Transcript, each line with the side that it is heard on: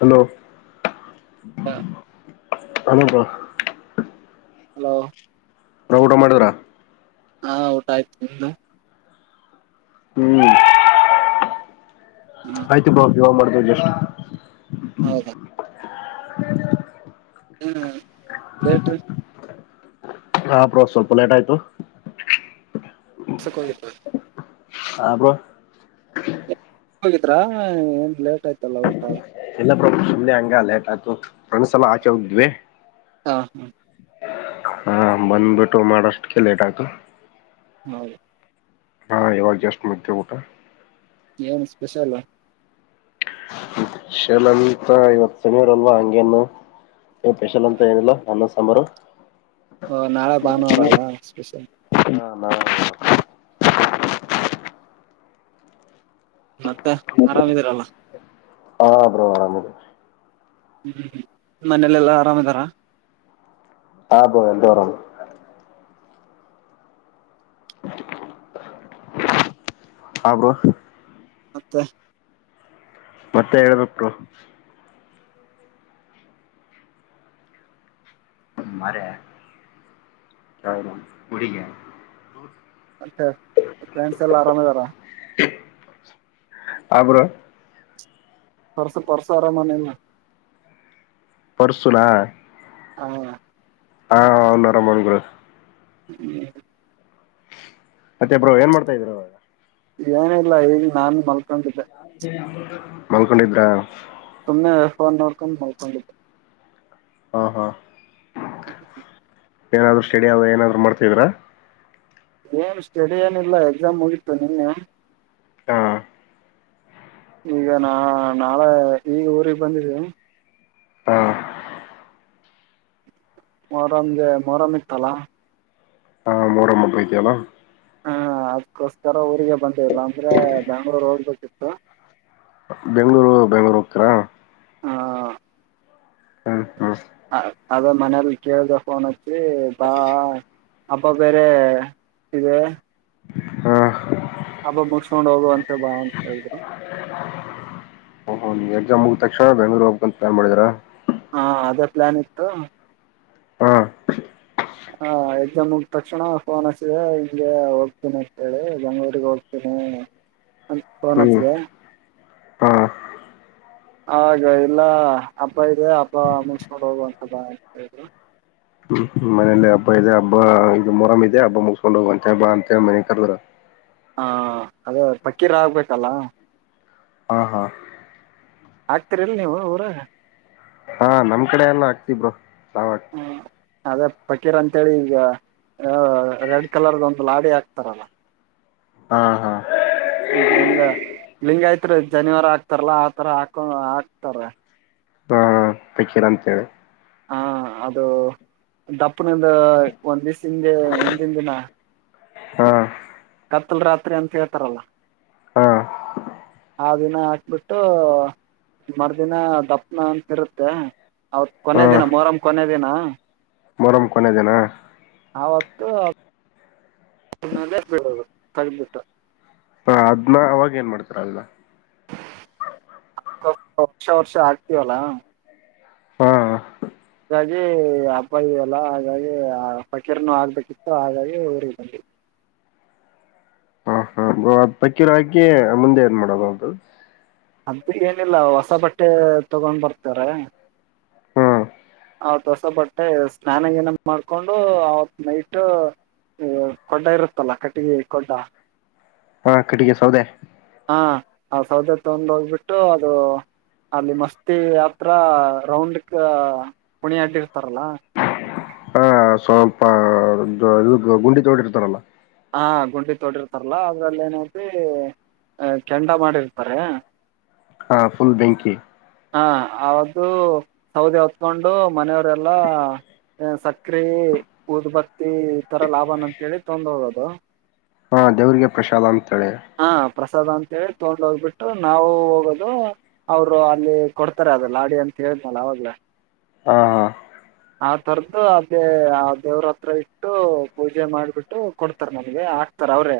left: Hello
right: ಹಾ
left: ಅನದಾ
right: hello
left: ಊಟ ಮಾಡಿದ್ರಾ
right: ಹಾ ಊಟ ಆಯ್ತು ನಿಮ್ದು
left: ಹ್ಮ್
right: ಹಾ
left: ಆಯ್ತು ಬಾ [unintelligible] ಇವಾಗ್ ಮಾಡ [unintelligible]
right: ಹೌದಾ
left: [inaudible]
right: ಹ್ಮ್ ಲೇಟ್ ರಿ [unintelligible]
left: ಹಾ ಬ್ರೋ ಸ್ವಲ್ಪ ಲೇಟ್ ಆಯ್ತು
right: [unintelligible]
left: ಹ ಬ್ರೋ [unintelligible]
right: ಹೋಗಿದ್ರಾ ಏನ್ ಲೇಟ್ ಆಯ್ತಲ್ಲ ಊಟ
left: ಇಲ್ಲ ಬ್ರೋ ಸುಮ್ನೆ ಹಂಗ ಲೇಟ್ ಆಯಿತು ಫ್ರೆಂಡ್ಸ್ ಎಲ್ಲ ಆಚೆ ಹೋಗಿದ್ವಿ
right: ಹಾ ಹಾ
left: ಹಾ ಬಂದ್ಬಿಟ್ಟು ಮಾಡಷ್ಟ ಕೆ ಲೇಟ್ ಆಯ್ತು
right: ಹೌದು
left: ಹಾ ಇವಾಗ ಜಸ್ಟ್ ಮುಗಿ [unintelligible] ಊಟ
right: ಏನ್ ಸ್ಪೆಷಲ್.
left: ಶಲಂತ [unintelligible] ರಲ್ವಾ ಹಂಗೆನ್ನು ಏನ ಸ್ಪೆಷಲ್ ಅಂತ ಏನಿಲ್ಲ ಅನ್ನ ಸಾಂಬಾರ್
right: ಓ ನಾಳೆ ಭಾನುವಾರಲ್ಲ ಸ್ಪೆಷಲ್
left: ಹ [unintelligible]
right: ಮತ್ತೆ ಆರಾಮಿದೀರಲ್ಲ.
left: ಹಾ ಬ್ರೋ ಅರಾಮಿದಿನಿ.
right: ಹ್ಮ್ ಹ್ಮ್ ಮನೇಲೆಲ್ಲಾ ಆರಾಮ್ದಾರ
left: ಹಾ ಬ್ರೋ ಎಲ್ಲರೂ ಅರಾಮ್ ಹ ಬ್ರೋ
right: ಮತ್ತೆ
left: ಮತ್ತೆ ಹೇಳಬೇಕು ಬ್ರೋ. [unintelligible]
right: ಮತ್ತೆ ಫ್ಯಾನ್ಸ್ [unintelligible] ಎಲ್ಲ ಆರಾಮ್ ಇದಾರ.
left: ಹ ಬ್ರೋ
right: [unintelligible]
left: ಪರ್ಸುನ [unintelligible]
right: ಹಾ
left: ಹಾ [unintelligible] ಬ್ರೋ
right: ಹ್ಮ [unintelligible]
left: ಮತ್ತೆ ಬ್ರೋ ಏನ್ ಮಾಡ್ತಾ ಇದ್ದೀರಾ ಇವಾಗ.
right: ಏನ ಇಲ್ಲ ಈಗ ನಾನು ಮಲ್ಕೊಂತಿದ್ದೆ.
left: ಮಲ್ಕೊಂಡಿದ್ರ
right: ಸುಮ್ಮನೆ ಫೋನ್ ನೋಡ್ಕೊಂಡು ಮಲ್ಕೊಂಡಿದ್ದೆ
left: ಹಾ ಹಾ.
right: ಹ.
left: ಏನಾದ್ರು ಸ್ಟಡಿ ಅ ಏನಾದ್ರು ಮಾಡ್ತಿದ್ರಾ.
right: ಏನ್ ಸ್ಟಡಿ ಏನಿಲ್ಲ ಎಕ್ಸಾಮ್ ಹೋಗಿತ್ತು ನಿನ್ನೆ.
left: ಹಾ.
right: ಈಗ ನಾ ನಾಳೆ ಈಗ ಊಗ್ ಬಂದಿದ್ದೀ.
left: ಹಾ
right: ಮೊರಮ್ಗೆ ಮೊರಾಮ್ ಇತ್ತಲ್ಲಾ.
left: ಹಪತಲ್ಲ.
right: ಹಾ ಅದ್ಕೋಸ್ಕರ ಊರಿಗೆ ಬಂತ. ಇಲ್ಲಾಂದ್ರೆ ಬಂಗಳೂರು ಹೋಗ. ತ್ತಾ.
left: ಬೆಂಗ್ಳೂರು ಬೆಂಗ್ಳೂರು ಹೋಗ್ತಾರಾ.
right: ಹಾ.
left: ಹ್ಮ ಹ್ಮ.
right: ಅದ ಮನೇಲಿ ಕೇಳ್ದ ಫೋನ್. ಸ ಬಾ. ಹಬ್ಬ ಬೇರೆ ಇದೆ.
left: ಹಾ.
right: ಹಬ್ಬಬ್ ಮುಗಸ್ಕೊಂಡ್ ಹೋಗುವಂತ ಬಾ ಅಂತ ಹೇಳಿದ್ರು.
left: ಹ ಎಕ್ಾಮ್ ಮುಗ್ಕ್ಷ ಬೆಂಗಳೂರು ಹೋಗಬೇಕಂತ ಪಲನ್ ಮಾಡಾರಾ.
right: ಹಾ ಅದೇ ಪ್ಲಾನ್ ಇತ್ತು.
left: ಹಾ.
right: ಹಾ ಎಕ್ಸಾಮ್ ಮುಗ ತಕ್ಷಣ ಫೋನ್ ಹಸಿದೆ ಹಗೆ ಹೋಗ್ತೀನಿ ಅಂತೇಳಿ ಬೆಂಗ್ಗಳೂರಿಗೆ ಹೋಗ್ತೀನಿ ಅ ಫೋನ್
left: ಹ್ಮ್
right: ಹಚ್ಿದೆ.
left: ಹಾ
right: ಆ ಇಲ್ಲ ಅಪ್ಪ ಇದೆ ಅಪ್ಪ ಮುಸ್ಕೊಂಡ ಹೋಗುವಂತ ಬಾತರು.
left: ಮನೇೆಯಲ್ಲಿ ಹಬ್ಬ ಇದೆ ಹಬ್ಬ ಇದು ಮೊರಮ್ ಇದೆ ಹಬ್ಬ. ಮುಗಸ್ಕೊಂಡು ಹೋಗ ಅಂಂತ ಬಾ ಅಂತ ಮನೆ ಕರ್ದರು
right: ಹಾ ಅದೇ ಪಕ್ಕೀರ ಆಗ್ಬೇಕಲ್ಲ
left: ಹ ಹಾ
right: ಹಕ್ತೀರಿಲ್ ನೀವು ಊರ
left: ಹಾ ನಮ್ ಕಡೆ ಎಲ್ಲ ಆಗ್ತಿಬರು ಸಾವತ್ತು
right: ಅದೇ ಪಕೀರ್ ಅಂತೇಳಿ ಈಗ ರೆಡ್ ಕಲರ್ದ ಒಂದು ಲಾಡಿ ಹಾಕ್ತಾರಲ್ಲ
left: ಹಾ ಹಾ
right: ಈಗ ಹೆಂಗ ಲಿಂಗ ಆಯ್ತ್ರಿ ಜನಿವಾರ ಹಾಕ್ತಾರಲ್ಲಾ ಆತರ ಹಾಕೊಂಡ ಹಾಕ್ತಾರ
left: ಪಕೀರ ಅಂತೇಳಿ
right: ಹಾ ಅದು ದಪ್ಪನಂದ ಒಂದ್ ದಸ ಹಿಂದೆ ಹಿಂದಿಂದ ದಿನ
left: ಹಾ
right: ಕತ್ತಲ್ ರಾತ್ರಿ ಅಂತ ಹೇಳ್ತಾರಲ್ಲ
left: ಹಾ
right: ಆ ದಿನ ಹಾಕ್ಬಿಟ್ಟು ಮರ್ದಿನ ದಪ್ಪನ ಅಂತಿರುತ್ತೆ ಅವತ್
left: ಹಾ
right: ಕೊನ ದಿನ ಮೊರಮ ಕೊನ ದಿನ
left: ಮೊಹರಂ ಕೊನೆ ದಿನ
right: ಅವತ್ತು ಹನ್ನಲ್ಲೇ ಬಿಡೋದು ತಗದಬಿಟ್ಟ
left: ಹಾ ಅದ್ನ ಅವಾಗ ಏನ್ ಮಾಡ್ತಾರ ಅಲ್ಲ
right: ವರ್ಷ ವರ್ಷ ಆಗ್ತವಲ್ಲಾ
left: ಹಾ
right: ಹಾಗಾಗಿ ಹಬ್ಬ ಇದವಲ್ಲ ಹಾಗಾಗಿ ಆ ಫಕೀರ್ ನು ಆಗ್ಬೇಕಿತ್ತು ಹಾಗಾಗಿ ಊರಿಗೆ ಬಂದವಿ
left: ಪಕ್ಕೀರ ಹಾಕಿ ಮುಂದೆ ಏನ್ ಮಾಡೋದು ಅದ
right: ಅದ ಏನಿಲ್ಲ ಹೊಸ ಬಟ್ಟೆ ತಗೊಂಡ್ ಬರ್ತಾರ
left: ಹ್ಮ್
right: ಆತ್ ಹೊಸ ಬಟ್ಟೆ ಸ್ನಾನ ಗಿನಾ ಮಾಡ್ಕೊಂಡು ಅವತ್ ನೈಟ್ ಕೊಡ್ಡ ಇರುತ್ತಲ್ಲ ಕಟ್ಟಿಗೆ ಕೊಡ್ಡ
left: ಹಾ ಕಟ್ಟಿಗೆ ಸೌದೇ
right: ಹಾ ಆ ಸೌದೆ ತೊಂದು ಹೋಗ್ಬಿಟ್ಟು ಅದು ಅಲ್ಲಿ ಮಸ್ತಿ ಹತ್ರ ರೌಂಡ್ಕ್ ಕೂಣಿ ಹಡ್ಡಿರ್ತಾರಲ್ಲ
left: ಹಾ ಸ್ವಲ್ಪ ಇ ಗುಂಡಿ ತೊಡೀರರ್ತಾರಲ್ಲ
right: ಹಾ ಗುಂಡಿ ತೋಡಿರ್ತಾರಲ್ಲಾ ಅದ್ರಲ್ಲಿ ಏನೈತಿ ಅ ಕೆಂಡ ಮಾಡಿರ್ತಾರೆ
left: ಹಾ ಫುಲ್ ಬೆಂಕಿ
right: ಹ ಅದು ಸೌದೆ ಹೊತ್ಕೊಂಡು ಮನೆಯವರೆಲ್ಲಾ ಸಕ್ಕರೆೆ ಉದಬತ್ತಿ ತರ ಲಾಭ ಅಂತೇಳಿ ತೊಗೊಂಡು ಹೋಗೋದು ಹ
left: ಹಾ ದೇವ್ರಿಗೆ ಪ್ರಸಾದ್ ಅಂತ
right: ಹಾ ಪ್ರಸಾದ ಅಂತೇಳಿ ತೊಗೊಂಡು ಹೋಗ್ಬಿಟ್ಟು ನಾವು ಹೋಗೋದು ಅವ್ರು ಅಲ್ಲಿ ಕೊಡ್ತಾರೆ ಅದಲ್ಲಾಡಿ ಅಂತ ಹೇಳಿದನಲ್ಲ ಅವಾಗ್ಲ
left: ಹಾ ಹಾ
right: ಆ ತರದು ಅದೇ ಆ ದೇವ್ರ ಹತ್ರ ಇಟ್ಟು ಪೂಜೆ ಮಾಡ್ಬಿಟ್ಟು ಕೊಡ್ತಾರ ನಮ್ಗೆ ಹಾಕ್ತಾರ ಅವ್ರೇ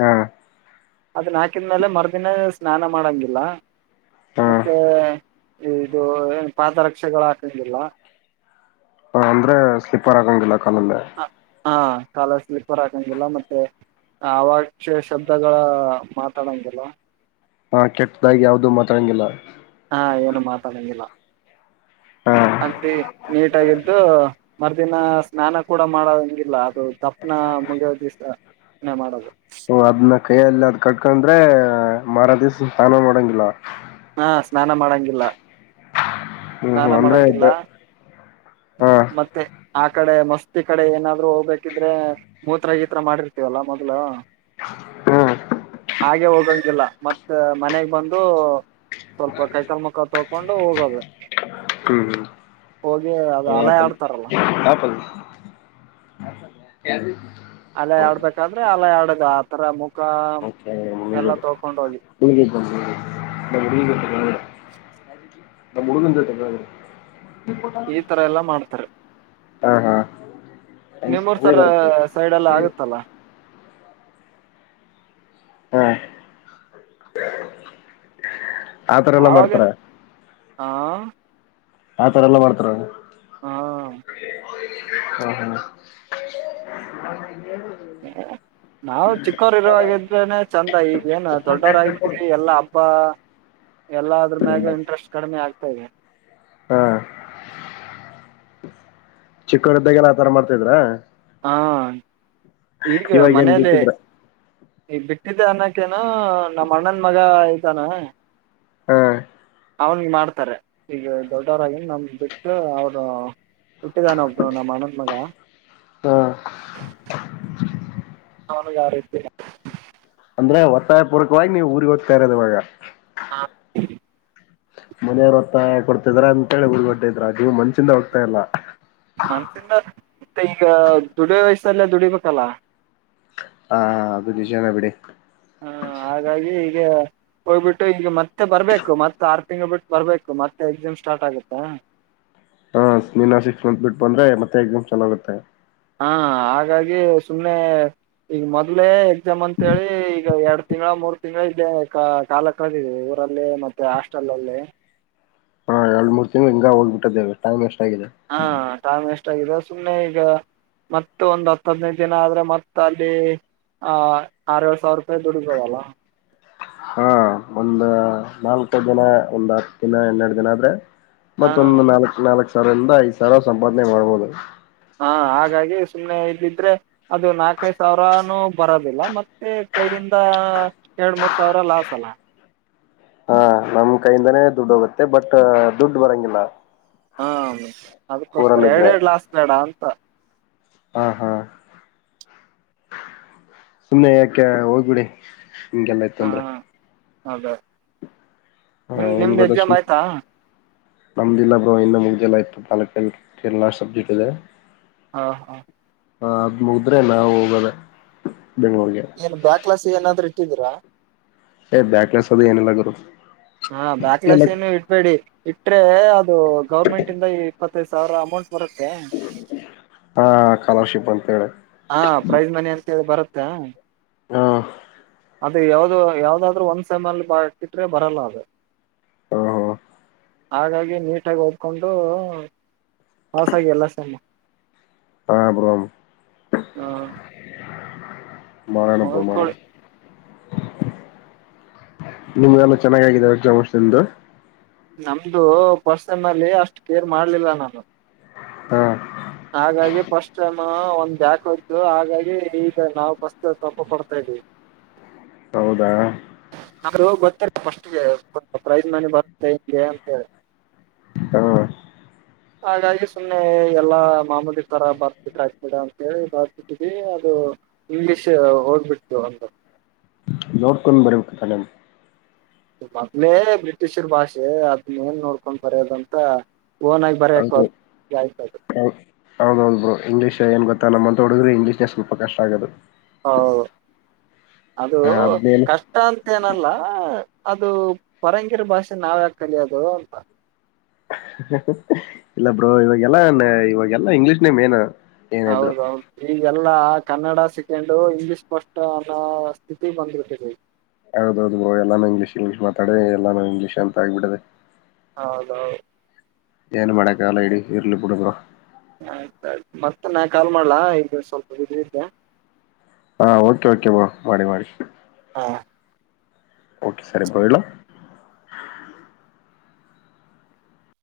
left: ಹಾ
right: ಅದನ್ ಹಾಕಿದ್ಮೇಲೆ ಮರ್ದಿನ ಸ್ನಾನ ಮಾಡಂಗಿಲ್ಲ
left: ಹಾ
right: ಮತ್ತೆ ಇದು ಏನು ಪಾದರಕ್ಷೆಗಳ ಹಾಕಂಗಿಲ್ಲ
left: ಹ ಅಂದ್ರೆ ಸ್ಲಿಪರ್ ಆಗಂಗಿಲ್ಲ
right: ಹ ಹಾ ಕಾಲ ಸ್ಲೀಪರ್ ಹಾಕಂಗಿಲ್ಲ ಮತ್ತೆ ಅವಾಶ್ಯ ಶಬ್ದಗಳ ಮಾತಾಡಂಗಿಲ್ಲ
left: ಹಾ ಕೆಟ್ಟದಾಗಿ ಯಾವ್ದು ಮಾತಾಡಂಗಿಲ್ಲ
right: ಹಾ ಏನು ಮಾತಾಡಂಗಿಲ್ಲ
left: ಹಾ
right: ಅತಿ ನೀಟಾಗಿದ್ದು ಮರುದಿನ ಸ್ನಾನ ಕೂಡ ಮಾಡೋ ಹಂಗಿಲ್ಲ ಅದು ದಪ್ಪನ ಮುಗಿಯ ದಿವಸ ಮಾಡೋದು
left: ಹ ಅದ್ನ ಕೈಯ್ಯಲ್ಲಿ ಅದ ಕಟ್ಕೊಂಡ್ರೆ ಮಾರಾದಿಸ ಸ್ನಾನ ಮಾಡಂಗಿಲ್ಲ
right: ಹಾ ಸ್ನಾನ ಮಾಡಂಗಿಲ್ಲ
left: ಹ್ಮ್
right: ಸ್ನಾನ
left: ಹ್ಮ್ ಅಂದ್ರೆ
right: ಮಾಡಂಗಿಲ್ಲ
left: ಹ
right: ಮತ್ತೆ ಆ ಕಡೆ ಮಸ್ತಿ ಕಡೆ ಏನಾದ್ರು ಹೋಗ್ಬೇಕಿದ್ರೆ ಮೂತ್ರ ಈತರ ಮಾಡಿರ್ತೀವಲ್ಲ ಮೊದ್ಲು
left: ಹಾ
right: ಹಾಗೆ ಹೋಗಂಗಿಲ್ಲ ಮತ್ತ ಮನೆಗ್ ಬಂದು ಸ್ವಲ್ಪ ಕೈಕಾಲ್ ಮುಖ ತೊಕೊಂಡು ಹೋಗದ ಹೋಗಿ ಅದು ಅಲೆ ಆಡ್ತಾರಲ್ಲ
left: ಹಾ [unintelligible] ಯ [unintelligible]
right: ಅಲ್ಲೈ ಆಡ್ಬೇಕಾದ್ರೆ ಅಲ್ಲೈ ಆಡದ ಆತರ ಮುಖ ಎಲ್ಲ ತ
left: ಹಗ ಹ [unintelligible] ನಮ್ಮ ಹುಡುಗನ ಜೊತೆ ಲೋ
right: ಈ ತರ ಎಲ್ಲಾ ಮಾಡ್ತಾರೆ
left: ಹಾ ಹಾ
right: ನಿಮ್ಮೂರ್
left: ಹಂಗೆ
right: ಸರ
left: ಬರುತ್ತೆ
right: ಸೈಡ್ ಎಲ್ಲ ಆಗತ್ತಲ್ಲ
left: ಹಾ ಆತರ ಎಲ್ಲಾ ಮಾಡ್ತಾರ
right: ಹಾ
left: ಆತರ ಎಲ್ಲ ಮಾಡ್ತಾರ
right: ಹಾ
left: ಹ ಹ
right: ನಾವು ಚಿಕ್ಕೋರು ಇರುವ ಹಾಗಾಗದ ಚಂದ ಈ ಏನ ದೊಡ್ಡೋರಾಗತಿರಿ ಎಲ್ಲಾ ಹಬ್ಬಾ ಎಲ್ಲ ಅದ್ರ ಮ್ಯಾಗ ಇಂಟ್ರೆಸ್ಟ್ ಕಡ್ಮೆ ಆಗ್ತದೆ ಹಾಗದಾ [unintelligible]
left: ಹ್ಮ್ ಚಿಕ್ಕರುದ್ದಾಗಲ್ಲ ಆತರ ಮಾಡ್ತಿದ್ರ
right: ಹಾ ಈಗ
left: ಇವಾಗ ಏನ್
right: ಮನೇೆಯಲ್ಲಿ
left: ಬಿಟ್ಟಿದ್ರ
right: ಈ ಬಿಟ್ಟಿದ್ದೆ ಅನ್ನಕ್ಕೇನ ನಮ ಅಣ್ಣನ್ ಮಗ ಇದಾನೆ
left: ಹ್ಮ್
right: ಅವನಿಗೆ ಮಾಡ್ತಾರೆ ಈಗ ದೊಡ್ಡವರಾಗಿನ್ ನಮ ಬಿಟ್ಟು ಅವರು ಹುಟ್ಟಿದಾನ ಒಬ್ ನಮ್ಮ ಅ್ಣನ್ ಮಗ
left: ಹಾ
right: ಅವನಿಗೆ ಯಾರೀತಿ
left: ಅಂದ್ರೆ ಒತ್ತಾಯ ಪೂರ್ವಕವಾಗಿ ನೀವುಊರಿಗೆ ಹೋಗ್ತಾ ಇರೋದ ಇವಾಗ
right: ಹಾ
left: ಮನೆಯವ್ರತ್ತಾಯ ಕೊಡ್ತಾರೆ ಕೊಡ್ತಿದ್ದಾರೆ ಅಂತ ಹೇಳಿ ಊರಿಗೆ ಹೋಗುತ್ತಿದ್ದೀರಾ ಮನ್ಸ್ ಚಿಂದ ಹೋಗ್ತಾ ಇಲ್ಲ
right: ಮನ್ಸಿಂದ ಮತ್ತೆ ಈಗ ದುಡಿಯೋ ವಯಸ್ಸಲ್ಲ ದುಡಿಬೇಕಲ್ಲ
left: ಹಾ ಅದು ನಿಜಾನೆ ಬಿಡಿ
right: ಹಾ ಹಾಗಾಗಿ ಈಗ ಹೋಗ್ಬಿಟ್ಟು ಈಗ ಮತ್ತೆ ಬರ್ಬೇಕು ಮತ್ತತ್ ಆರ್ ತಿಂಗಳ ಬಿಟ್ಟು ಬರ್ಬೇಕು ಮತ್ತೆ ಎಕ್ಸಾಮ್ ಸ್ಟಾರ್ಟ್ ಆಗತ್ತಾ
left: ಹ ನೀ ಸಿಕ್ಸ್ ಮಂತ್ ಬಿಟ್ಟು ಬಂದ್ರೆ ಮತ್ತೆ ಎಕ್ಸಾಮ್ ಚಲ ಆಗುತ್ತೆ
right: ಹಾ ಹಾಗಾಗಿ ಸುಮ್ನೆ ಈಗ ಮೊದ್ಲೇ ಎಕ್ಸಾಮ್ ಅಂತೇಳಿ ಈಗ ಎರಡ್ ತಿಂಗಳ ಮೂರ್ ತಿಂಗಳ ಇದೇ ಕ ಕಾಲ ಕಳೆದಿದೆ ಊರಲ್ಲಿ ಮತ್ತೆ ಹಾಸ್ಟೆಲ್ಲ್ಲಿ
left: ಹಾ ಎರಡ್ ಮೂರ್ ತಿಂಗಳು ಹಿ ಹೋಗ್ಬಿಟ್ಟ್ದೇ ಟೈಮ್ ಎಷ್ಟು
right: ಹಾ ತಷ್ಟ [unintelligible] ಅಷ್ಟದೆ ಸುಮ್ನೆ ಈಗ ಮತ್ತ ಒಂದ್ ಹತ್ತ ಹದ್ನೈದು ದಿನ ಆದ್ರೆ ಮತ್ತತ್ ಅಲ್ಲಿ ಆಹ ಆರಏಳ್ ಸಾವಿರ ರೂಪಾಯಿ ದುಡ್ಬೋದಲ್ಲ
left: ಹಾ ಒಂದು ನಾಲ್ಕು ಜನ ಒಂದ್ ಹತ್ತು ದಿನ ಹನ್ನೆರಡು ಜನ ಆದ್ರೆ
right: ಹಾ
left: ಮತ್ತೊಂದು ನಾಲ್ಕು ನಾಲ್ಕು ಸರ್ ಎಂದ ಐ್ ಸರ್ ಸಂಪಾದನೆ ಮಾಡ್ಬೋದು
right: ಹಾ ಹಾಗಾಗಿ ಸುಮ್ಮ್ನೆ ಇದ್ದಿದ್ರೆ ಅದು ನಾಲ್ಕೈದು ಸಾವಿರಾನು ಬರೋದಿಲ್ಲ ಮತ್ತೆ ಕೈಯಿಂದ ಎರಡ್ ಮೂರ್ ಸಾವಿರ ಲಾಸ್ ಅಲ್ಲ
left: ಹಾ ನಮ್ ಕೈಯಿಂದಾನೇ ದುಡ್ ಹೋಗುತ್ತೆ ಬಟ್ ದುಡ್ ಬರಂಗಿಲ್ಲ
right: ಹಾ ಅದಕ್ಕೋಸ್ಕರ ಎರಡ್
left: ಊರಲ್ಲಿದ್ರೆ
right: ಎರಡ್ ಲಾಸ್ಟ್ ಮೇಡ ಅಂತ ಹಾ
left: ಹಾ ಹಾ ಸುಮ್ಮ್ನೆ ಯಾಕೆ ಹೋಗ್ಬಿಡಿ ಹಿಂಗೆಲ್ಲ ಇತ್ಂದ್ರೆ
right: ಹದ ನಿಮ್ದ
left: ಏನ್
right: ನಿಮ್ದ
left: ಗೊತ್ತ
right: ಎಕ್ಸಾಮ್
left: ಸುಮ್
right: ಆಯ್ತಾ
left: ನಮ್ದಿಲ್ಲ ಬ್ರೋ ಇನ್ನು ಮುಗ್ದಿಲ್ಲ ಇಪ್ಪತ್ನಾಲ್ಕು ಕರಾ ಸಬ್ಜೆಕ್ಟ್ ಇದೆ
right: ಹಾ ಹಾ
left: ಹ ಅದ ಮುದ್ರೆ ನಾವ ಹೋಗದ
right: ಏನ್ ಬ್ಯಾಕ್ಲಾಸ್ ಏನಾದ್ರೂ ತಿದಿರಾ
left: ಏ ಬ್ಯಾಕ್ಲೆನ್ಸ್ ಅದು ಏನಲ್ಲಗದು
right: ಹಾ ಬ್ಯಾಕ್ಲಾಸ್ ಏನು ಇಡ್ಬೇಡಿ ಇಟ್ರೆ ಅದ ಇದು ಗೌರ್ಮೆಂಟ್ ಇಂದ ಈ ಇಪ್ಪತ್ತೈದು ಸಾವಿರ ಅಮೌಂಟ್ ಬರುತ್ತೆ
left: ಹಾ ಸ್ಕಾಲರ್ಶಿಪ್ ಅಂತ ಹೇಳಿ
right: ಹಾ ಪ್ರೈಜ್ ಮನಿ ಅಂತ ಹೇಳಿ ಬರತ್ ಹಾ
left: ಹಾ
right: ಅದು ಯಾವ್ದ ಯಾವ್ದಾದ್ರು ಒಂದ್ ಸಮ್ಮಲ್ಲಿ ಬಟ್ಟಿಟ್ರೆ ಬರಲ್ಲ ಅದು
left: ಹಾ ಹಾ
right: ಹಾಗಾಗಿ ನೀಟಾಗಿ ಓದಕೊಂಡು ಪಾಸಾಗಿ ಎಲ್ಲ ಸಾಮ
left: ಹ ಬ್ರೋ
right: ಹಾ
left: ಮಾಡೋಣ ಬ್ರೋ ಮಾಡೋಣ ನಿಮಗೆಲ್ಲ ಚೆನ್ನಾಗಾಗಿದವ [unintelligible]
right: ನಮ್ದು ಪರ್ಸನ್ ಅಲ್ಲಿ ಅಷ್ಟು ಕೇರ್ ಮಾಡ್ಲಿಲ್ಲ ನಾನು
left: ಹಾ
right: ಹಾಗಾಗಿ ಫಸ್ಟ್ ಟೈಮ ಒಂದ ಬ್ಯಾಕ್ಕ ಹೋಯ್ತು ಹಾಗಾಗಿ ಈಗ ನಾವು ಫಸ್ಟ್ ತಪ ಕೊಡ್ತಾ ಇದ್ದ್ವಿ
left: ಹೌದಾ
right: ಗತ್ತಾರ ಫಸ್ಟ್ಗೆ ಪ್ರೈಜ್ ಮನಿ ಬರುತ್ತೆ ಹಿಂಗೆ ಅಂತ ಹೇಳಿ
left: ಹಾ
right: ಹಾಗಾಗಿ ಸುಮ್ಮ್ನೆ ಎಲ್ಲಾ ಮಾಮೂಲಿ ತರ ಬರ್ಬಿಟ್ಟಾಕ್ಬಿಡ ಅಂತ ಹೇಳಿ ಬರ್ಬಿಟ್ಟಿದವಿ ಅದು ಇಂಗ್ಲಿಷ್ ಹೋಗ್ಬಿಡ್ತು ಒಂದು
left: ನೋಡ್ಕೊಂಡ ಬರಬೇಕಬೇಕ ಕಲೆ
right: ಮೊದ್ಲೇ ಬ್ರಿಟಿಷರ್ ಭಾಷೆ ಅದನ್ನ ಏನ್ ನೋಡ್ಕೊಂಡ್ ಬರೋದಂತ ಓನಾಗಿ ಬರಬೇಕು
left: ಹೌದು
right: ಹಕ [unintelligible]
left: ರು ಇಂಗ್ಲಷ್ ಏನ್ ಗೊತ್ತ ನಮ್ಮಂತ ಹುಡಗ್ರ ಇಂಗ್ಲಿಷ್ ನ ಸ್ವಲ್ ಕಷ್ಟ ಆಗದು
right: ಹೌದು ಅದು
left: ಆ, ಅದ್ನೇನು
right: ಕಷ್ಟ ಅಂತೇನಲ್ಲ ಅದು ಪರಂಗಿರಿ ಭಾಷೆ ನಾವ ಯಾಕ ಕಲಿಯೋದು ಅಂತ
left: ಹ ಹಾ ಹಾ ಇಲ್ಲ ಬ್ರೋ ಇವಾಗೆಲ್ಲಾ ಇವಾಗೆಲ್ಲಾ ಇಂಗ್ಲೀಷ್ನೆ ಮೇನ್ ಏನಿದ್ರು
right: ಹೌದೌದು ಈಗೆಲ್ಲಾ ಕನ್ನಡ ಸೆಕೆಂಡು ಇಂಗ್ಲಿಷ್ ಫಸ್ಟ್ ಅನ್ನೋ ಸ್ಥಿತಿಗ್ ಬಂಬಿಟ್ಟಿದೆ
left: ಹೌದೌ ದು ಬ್ರೋ ಎಲ್ಲಾನು ಇಂಗ್ಲಿಷ್ ಇಂಗ್ಲೀಷ ಮಾತಾಡಿ ಎಲ್ಲಾನು ಇಂಗ್ಲೀಷ್ ಅಂತ ಆಗ್ಬಡದೆ
right: ಹೌದೌದು
left: ಏನು ಮಾಡಕ್ಕಾಗಲ್ಲ ಇರೀ, ಇರ್ಲಿ ಬಿಡು ಬ್ರೋ.
right: ಆಯ್ತ್ ಆಯ್ತು ಮತ್ತ ನಾ ಕಾಲ್ ಮಾಡ್ಲಾ ಇದು ಸ್ವಲ್ಪ ಬಿಸಿ ಇದ್ದೆ
left: ಹಾ ಓಕೆ ಓಕೆ ಬ್ರೋ ಮಾಡಿ ಮಾಡಿ.
right: ಹಾ
left: ಓಕೆ ಸರಿ ಬ್ರೋ ಹೇಳು.